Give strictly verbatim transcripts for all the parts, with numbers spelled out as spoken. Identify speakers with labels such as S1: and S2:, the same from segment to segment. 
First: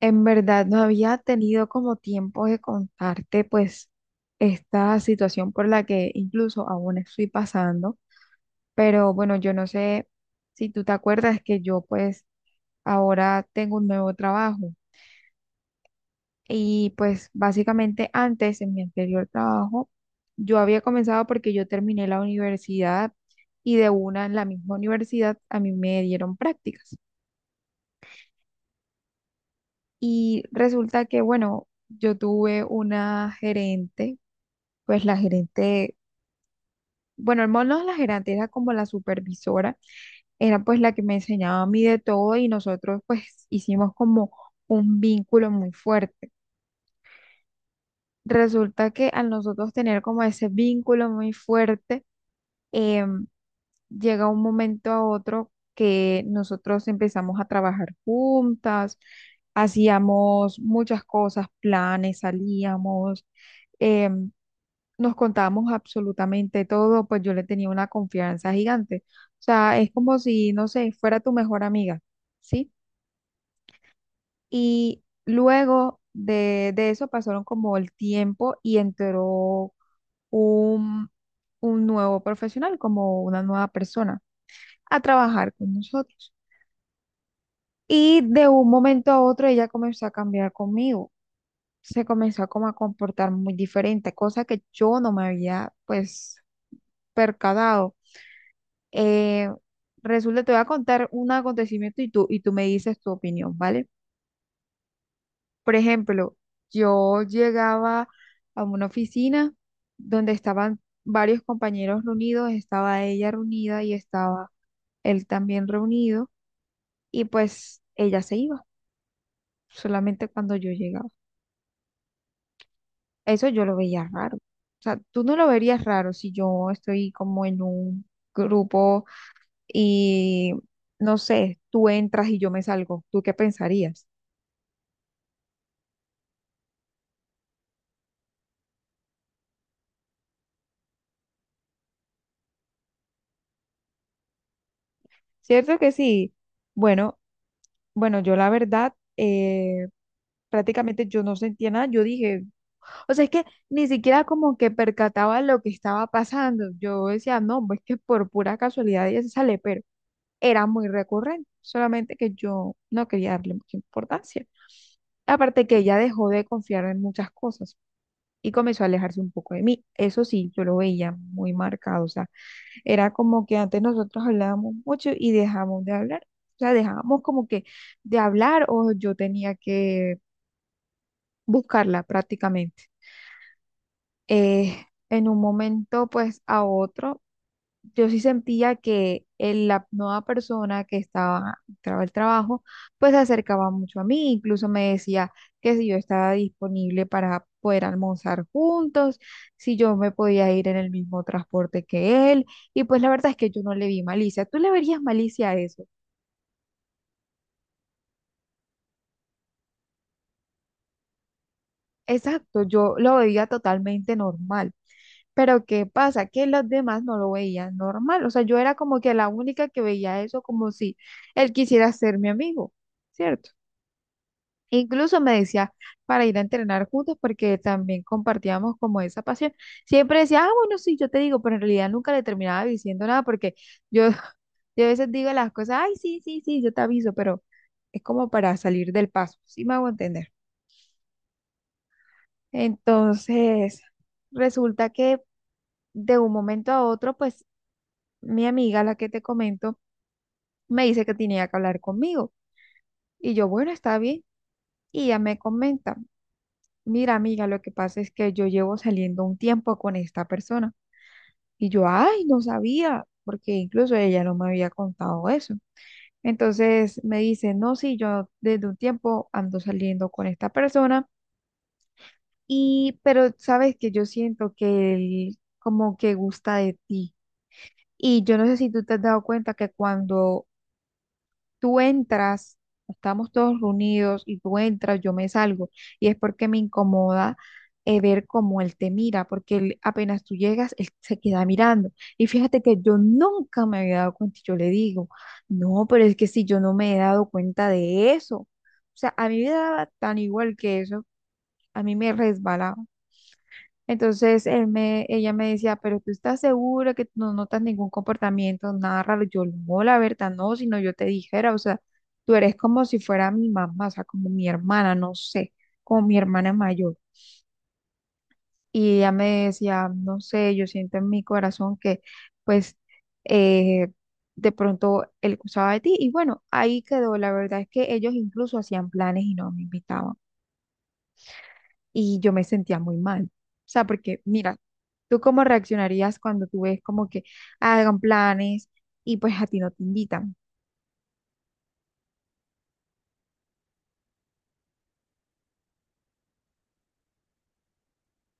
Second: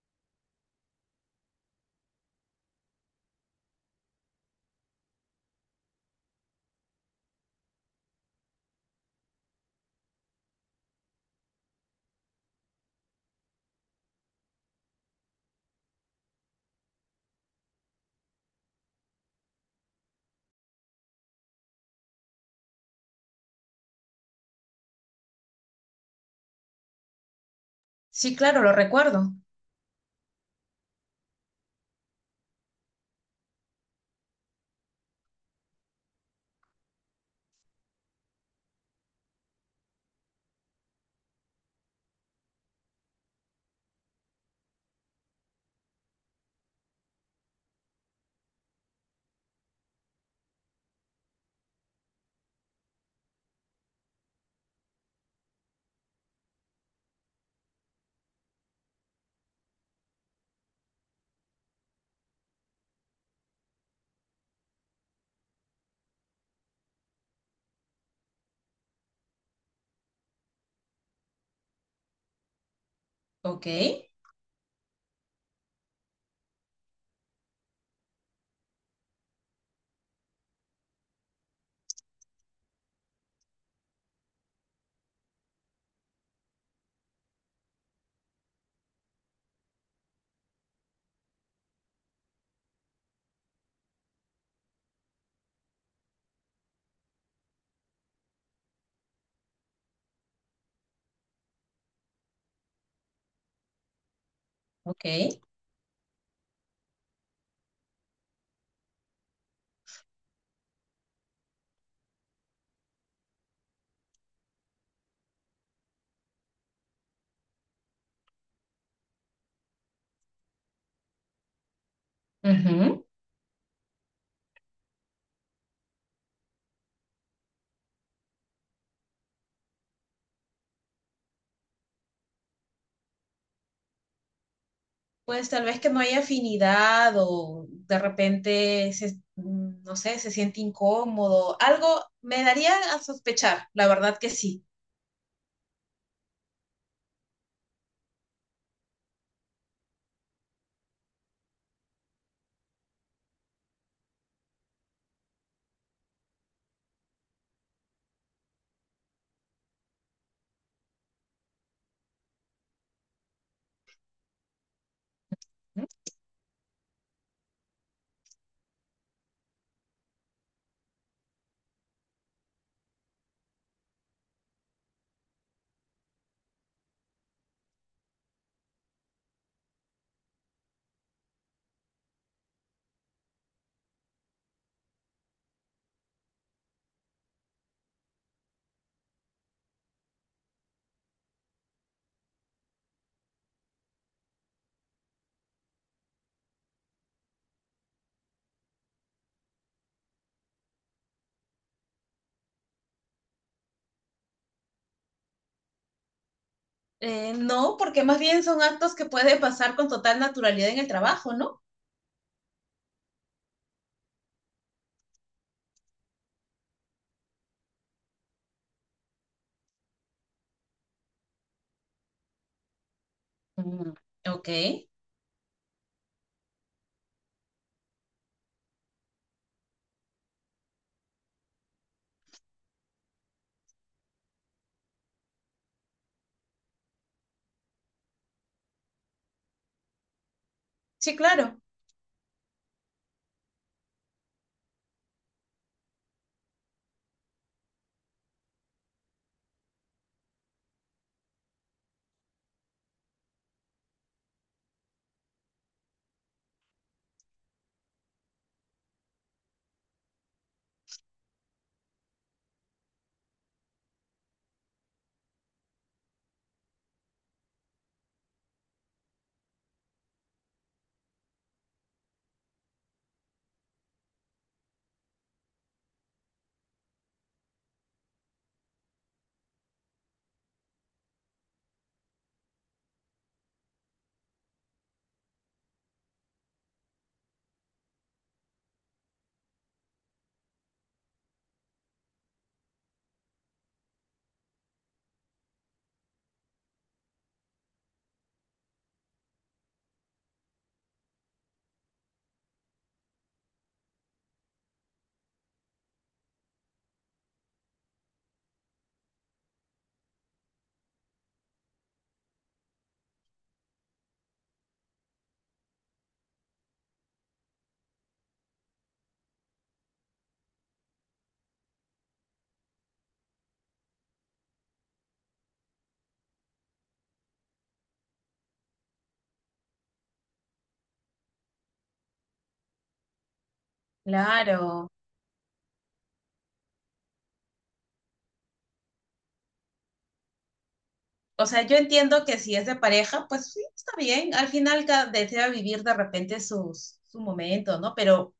S1: En verdad, no había tenido como tiempo de contarte pues esta situación por la que incluso aún estoy pasando, pero bueno, yo no sé si tú te acuerdas que yo pues ahora tengo un nuevo trabajo y pues básicamente antes en mi anterior trabajo yo había comenzado porque yo terminé la universidad y de una en la misma universidad a mí me dieron prácticas
S2: Sí, claro, lo recuerdo.
S1: y resulta que bueno, yo tuve una gerente pues la gerente, bueno, no no la gerente, era como la supervisora, era pues la que me enseñaba a mí de todo y nosotros pues hicimos como un vínculo muy fuerte. Resulta que al nosotros tener como ese vínculo muy fuerte, em, llega un momento a otro que nosotros empezamos a trabajar juntas, hacíamos muchas cosas, planes, salíamos. em, Nos contábamos absolutamente todo, pues yo le tenía una confianza gigante. O sea, es como si, no sé, fuera tu mejor amiga, ¿sí?
S2: Ok,
S1: Y luego de, de eso pasaron como el tiempo y entró un, un nuevo profesional, como una nueva persona, a trabajar con nosotros. Y de un momento a otro ella comenzó a cambiar conmigo. Se comenzó como a comportar muy diferente, cosa que yo no me había pues percatado. Eh, Resulta, te voy a contar un acontecimiento y tú, y tú me dices tu opinión, ¿vale?
S2: ok.
S1: Por ejemplo, yo llegaba a una oficina donde estaban varios compañeros reunidos, estaba ella reunida y estaba él también reunido, y pues ella se iba solamente cuando yo llegaba.
S2: Ujú.
S1: Eso yo lo veía raro. O sea, tú no lo verías raro si yo estoy como en un grupo y, no sé, tú entras y yo me salgo. ¿Tú qué pensarías?
S2: Pues tal vez que no hay afinidad o de repente, se- mm, no sé, se siente incómodo. Algo me daría a sospechar, la verdad que sí.
S1: ¿Cierto que sí? Bueno, bueno, yo la verdad, eh, prácticamente yo no sentía nada, yo dije, o sea, es que ni siquiera como que percataba lo que estaba pasando, yo decía, no, pues que por pura casualidad ella se sale, pero era muy recurrente, solamente que yo no quería darle mucha importancia. Aparte que
S2: ¿Mm?
S1: ella dejó de confiar en muchas cosas y comenzó a alejarse un poco de mí, eso sí, yo lo veía muy marcado, o sea, era como que antes nosotros hablábamos mucho y dejamos de hablar. O sea, dejábamos como que de hablar o yo tenía que buscarla prácticamente. Eh, en un momento, pues a otro yo sí sentía que el- la nueva persona que estaba, entraba el trabajo, pues se acercaba mucho a mí, incluso me decía que si yo estaba disponible para poder almorzar juntos, si yo me podía ir en el mismo transporte que él, y pues la verdad es que yo no le vi malicia. ¿Tú le verías malicia a eso?
S2: Eh, no, porque más bien son actos que puede pasar con total naturalidad en el trabajo, ¿no?
S1: Exacto, yo lo veía totalmente normal. Pero ¿qué pasa? Que los demás no lo veían normal. O sea, yo era como que la única que veía eso como si él quisiera ser mi amigo, ¿cierto?
S2: Mm, ok,
S1: Incluso me decía para ir a entrenar juntos porque también compartíamos como esa pasión. Siempre decía, ah, bueno, sí, yo te digo, pero en realidad nunca le terminaba diciendo nada porque yo, yo a veces digo las cosas, ay, sí, sí, sí, yo te aviso, pero es como para salir del paso, ¿sí me hago entender?
S2: sí, claro,
S1: Entonces, resulta que de un momento a otro, pues mi amiga, la que te comento, me dice que tenía que hablar conmigo y yo, bueno, está bien, y ella me comenta. Mira, amiga, lo que pasa es que yo llevo saliendo un tiempo con esta persona y yo, ay, no sabía, porque incluso ella no me había contado eso. Entonces me dice, no, sí, yo desde un tiempo ando saliendo con esta persona y, pero sabes que yo siento que él como que gusta de ti. Y yo no sé si tú te has dado cuenta que cuando tú entras, estamos todos reunidos y tú entras, yo me salgo. Y es porque me incomoda eh, ver cómo él te mira, porque él, apenas tú llegas, él se queda mirando. Y fíjate que yo nunca me había dado cuenta, y yo le digo, no, pero es que si yo no me he dado cuenta de eso, o sea, a mí me daba tan igual que eso, a mí me resbalaba. Entonces él me, ella me decía, pero tú estás segura que no notas ningún comportamiento, nada raro. Yo no, la verdad, no, sino yo te dijera, o sea, tú eres como si fuera mi mamá, o sea, como mi hermana, no sé, como mi hermana mayor. Y ella me decía, no sé, yo siento en mi corazón que, pues, eh, de pronto él usaba de ti. Y bueno, ahí quedó. La verdad es que ellos incluso hacían planes y no me invitaban. Y yo me sentía muy mal. O sea, porque mira,
S2: claro.
S1: ¿tú cómo reaccionarías cuando tú ves como que hagan planes y pues a ti no te invitan?
S2: O sea, yo entiendo que si es de pareja, pues sí, está bien. Al final cada desea vivir de repente sus, su momento, ¿no? Pero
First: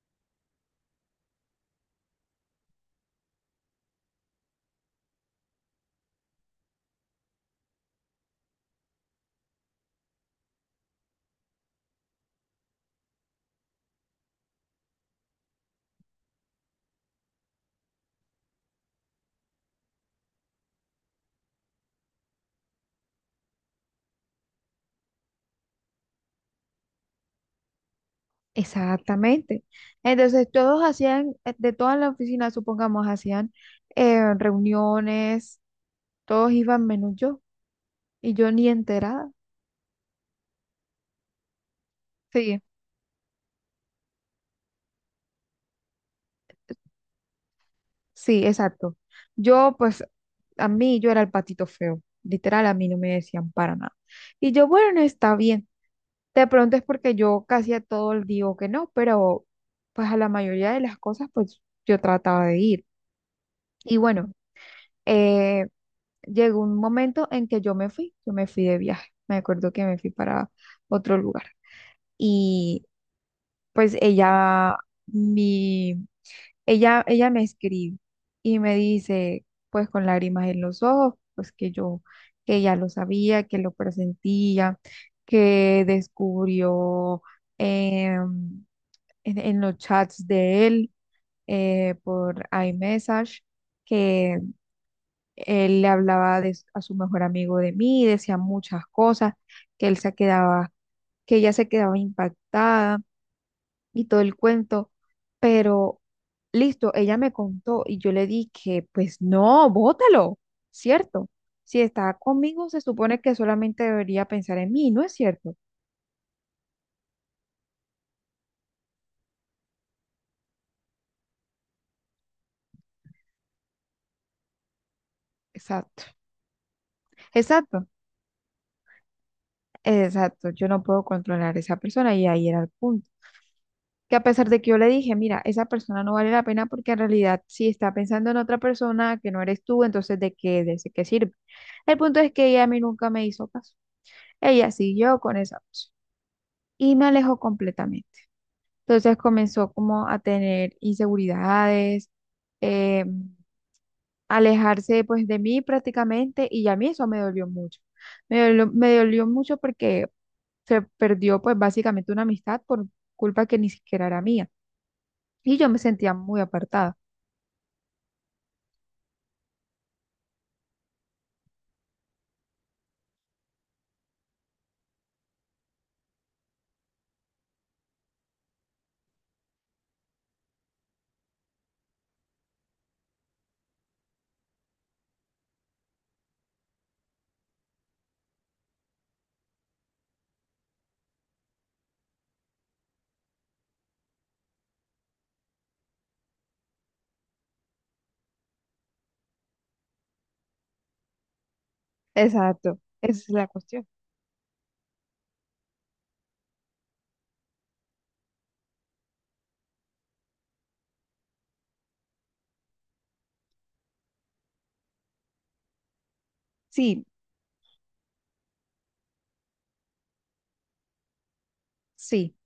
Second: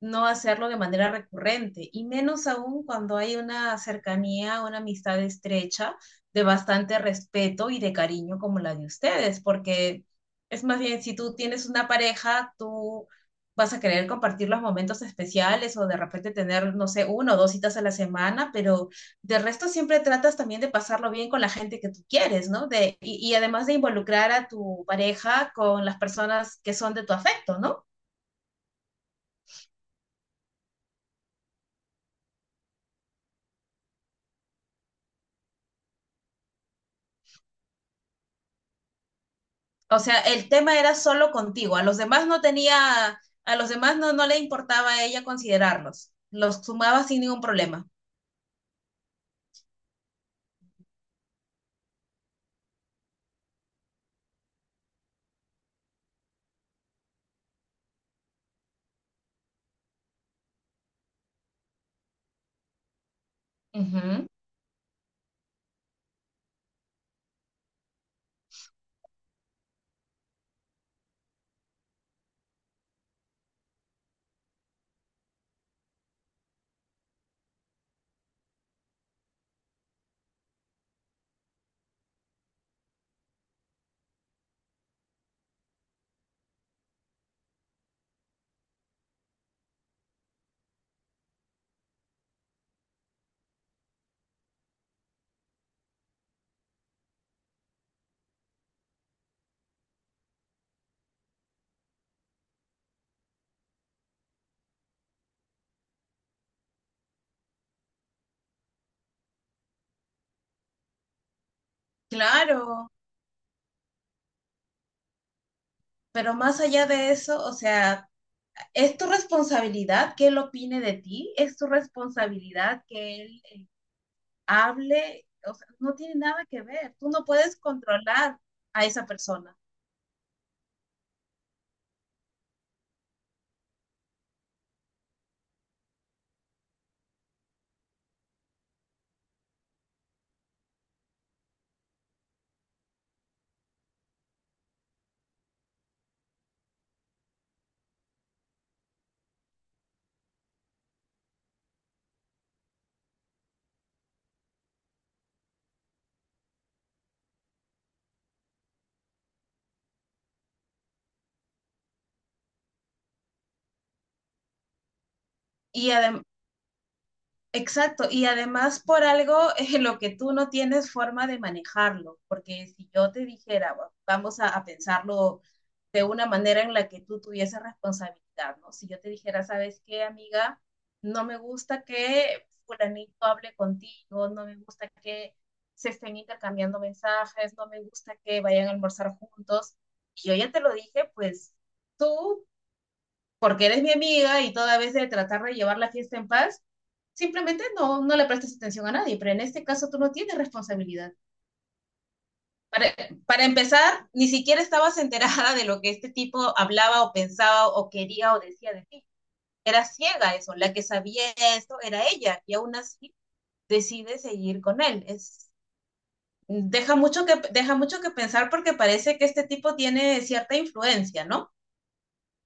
S2: no hacerlo de manera recurrente. Y menos aún cuando hay una cercanía, una amistad estrecha, de bastante respeto y de cariño como la de ustedes. Porque es más bien, si tú tienes una pareja, tú vas a querer compartir los momentos especiales o de repente tener, no sé, uno o dos citas a la semana, pero de resto siempre tratas también de pasarlo bien con la gente que tú quieres, ¿no? De, y, y además de involucrar a tu pareja con las personas que son de tu afecto, ¿no?
S1: Exactamente. Entonces, todos hacían, eh, de toda la oficina, supongamos, hacían eh, reuniones, todos iban menos yo y yo ni enterada.
S2: O sea, el tema era solo contigo, a los demás no
S1: Sí,
S2: tenía, a los demás no, no le importaba a ella considerarlos, los sumaba sin ningún problema.
S1: sí, exacto. Yo pues a mí yo era el patito feo, literal, a mí no me decían para nada. Y yo, bueno, está bien. De pronto es porque yo casi a todo el digo que no, pero pues a la mayoría de las cosas pues yo trataba de ir. Y
S2: Ujú.
S1: bueno, eh, llegó un momento en que yo me fui, yo me fui de viaje. Me acuerdo que me fui para otro lugar. Y pues ella, mi, ella, ella me escribe y me dice, pues con lágrimas en los ojos, pues que yo, que ya lo sabía, que lo presentía, que descubrió. em, en, en los chats de él eh, por iMessage, que él le hablaba de s- a su mejor amigo de mí, decía muchas cosas, que él se quedaba, que ella se quedaba impactada y todo el cuento, pero listo, ella me contó y yo le dije, pues no, bótalo, ¿cierto? Si está conmigo, se
S2: Claro,
S1: supone que solamente debería pensar en mí, ¿no es cierto?
S2: pero más allá de eso, o sea, es tu responsabilidad que él opine de ti, es tu responsabilidad que él hable, o sea, no
S1: Exacto,
S2: tiene nada que ver. Tú no puedes
S1: exacto,
S2: controlar a esa persona.
S1: exacto. Yo no puedo controlar a esa persona y ahí era el punto. Que a pesar de que yo le dije, mira, esa persona no vale la pena porque en realidad si está pensando en otra persona que no eres tú, entonces ¿de qué, de qué sirve? El punto es que ella a mí nunca me hizo caso. Ella siguió con esa opción y me alejó completamente. Entonces comenzó como a tener inseguridades, eh, alejarse pues de mí prácticamente y a mí eso me dolió mucho. Me dolió, me dolió mucho porque se perdió pues básicamente una amistad por culpa que ni siquiera era mía y yo me
S2: Y
S1: sentía
S2: además,
S1: muy apartada.
S2: exacto, y además por algo eh, lo que tú no tienes forma de manejarlo, porque si yo te dijera, "Va- vamos a, a pensarlo de una manera en la que tú tuvieses responsabilidad, ¿no? Si yo te dijera, ¿sabes qué, amiga? No me gusta que fulanito hable contigo, no me gusta que se estén intercambiando mensajes, no me gusta que vayan a almorzar juntos. Y yo ya te lo dije, pues tú, porque eres mi amiga y toda vez de tratar de llevar la fiesta en paz, simplemente no, no le prestas atención a nadie, pero en este caso tú no tienes responsabilidad.
S1: Exacto,
S2: Para,
S1: esa es
S2: para
S1: la cuestión.
S2: empezar, ni siquiera estabas enterada de lo que este tipo hablaba o pensaba o quería o decía de ti. Era ciega eso, la que sabía esto era ella y aún así decide seguir con él. Es, deja,
S1: Sí,
S2: mucho que, deja mucho que pensar porque parece que este tipo tiene cierta influencia, ¿no?
S1: sí,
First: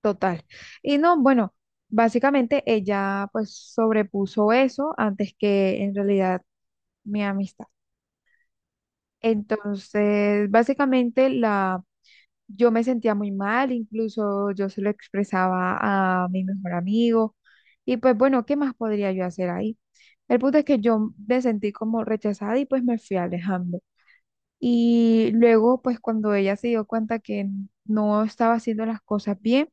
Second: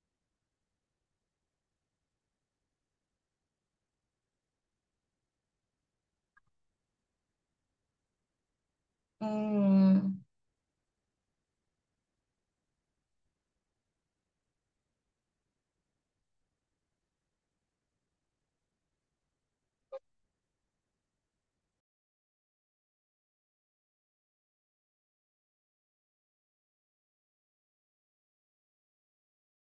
S1: total. Y no, bueno, básicamente ella pues sobrepuso eso antes que en realidad mi amistad.
S2: Mm,
S1: Entonces, básicamente la yo me sentía muy mal, incluso yo se lo expresaba a mi mejor amigo y pues bueno, ¿qué más podría yo hacer ahí? El punto es que yo me sentí como rechazada y pues me fui alejando. Y luego, pues cuando ella se dio cuenta que no estaba haciendo las cosas bien,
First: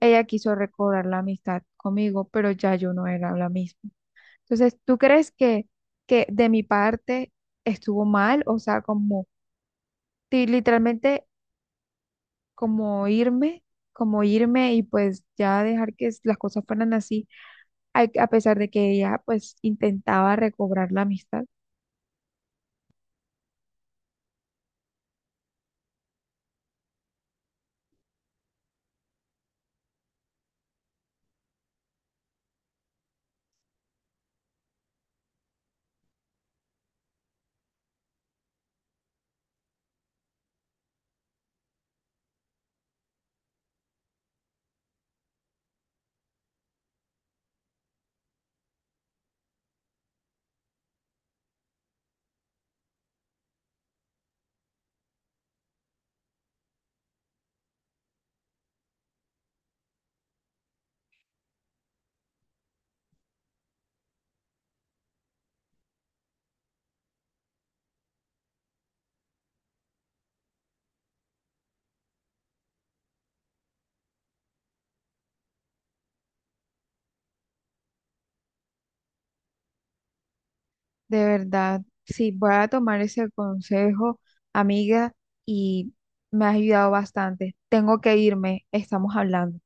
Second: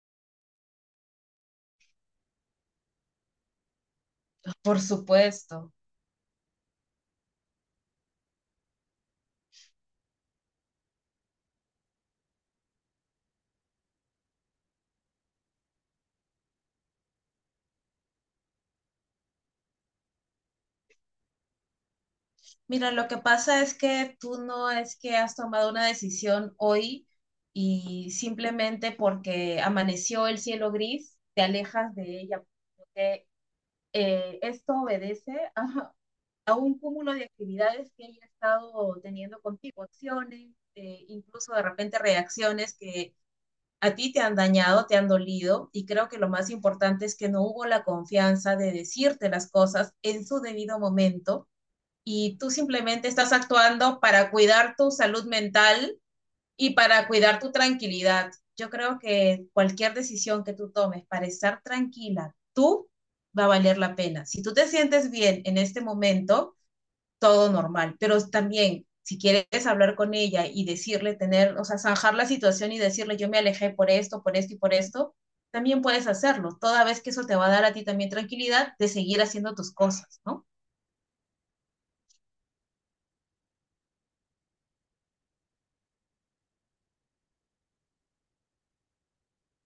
S1: ella quiso recobrar la amistad conmigo, pero ya yo no era la misma. Entonces,
S2: por
S1: ¿tú crees que,
S2: supuesto.
S1: que de mi parte estuvo mal? O sea, como ti- literalmente como irme, como irme y pues ya dejar que las cosas fueran así, a, a pesar de que ella pues intentaba recobrar la amistad.
S2: Mira, lo que pasa es que tú no es que has tomado una decisión hoy y simplemente porque amaneció el cielo gris, te alejas de ella. Porque, eh, esto obedece a, a un cúmulo de actividades que ella ha estado teniendo contigo, acciones, eh, incluso de repente reacciones que a ti te han dañado, te han dolido, y creo que lo más importante es que no hubo la confianza de decirte las cosas en su debido momento y tú simplemente estás actuando para cuidar tu salud mental y para cuidar tu tranquilidad. Yo creo que cualquier decisión que tú tomes para estar tranquila, tú va a valer la pena. Si tú te sientes bien en este momento, todo normal, pero también si quieres hablar con ella y decirle, tener, o sea, zanjar la situación y decirle, yo me alejé por esto, por esto y por esto, también puedes hacerlo, toda vez que eso te va a dar a ti también tranquilidad de seguir haciendo tus cosas, ¿no?
S1: De verdad, sí, voy a tomar ese consejo, amiga, y me has ayudado bastante. Tengo que irme, estamos hablando.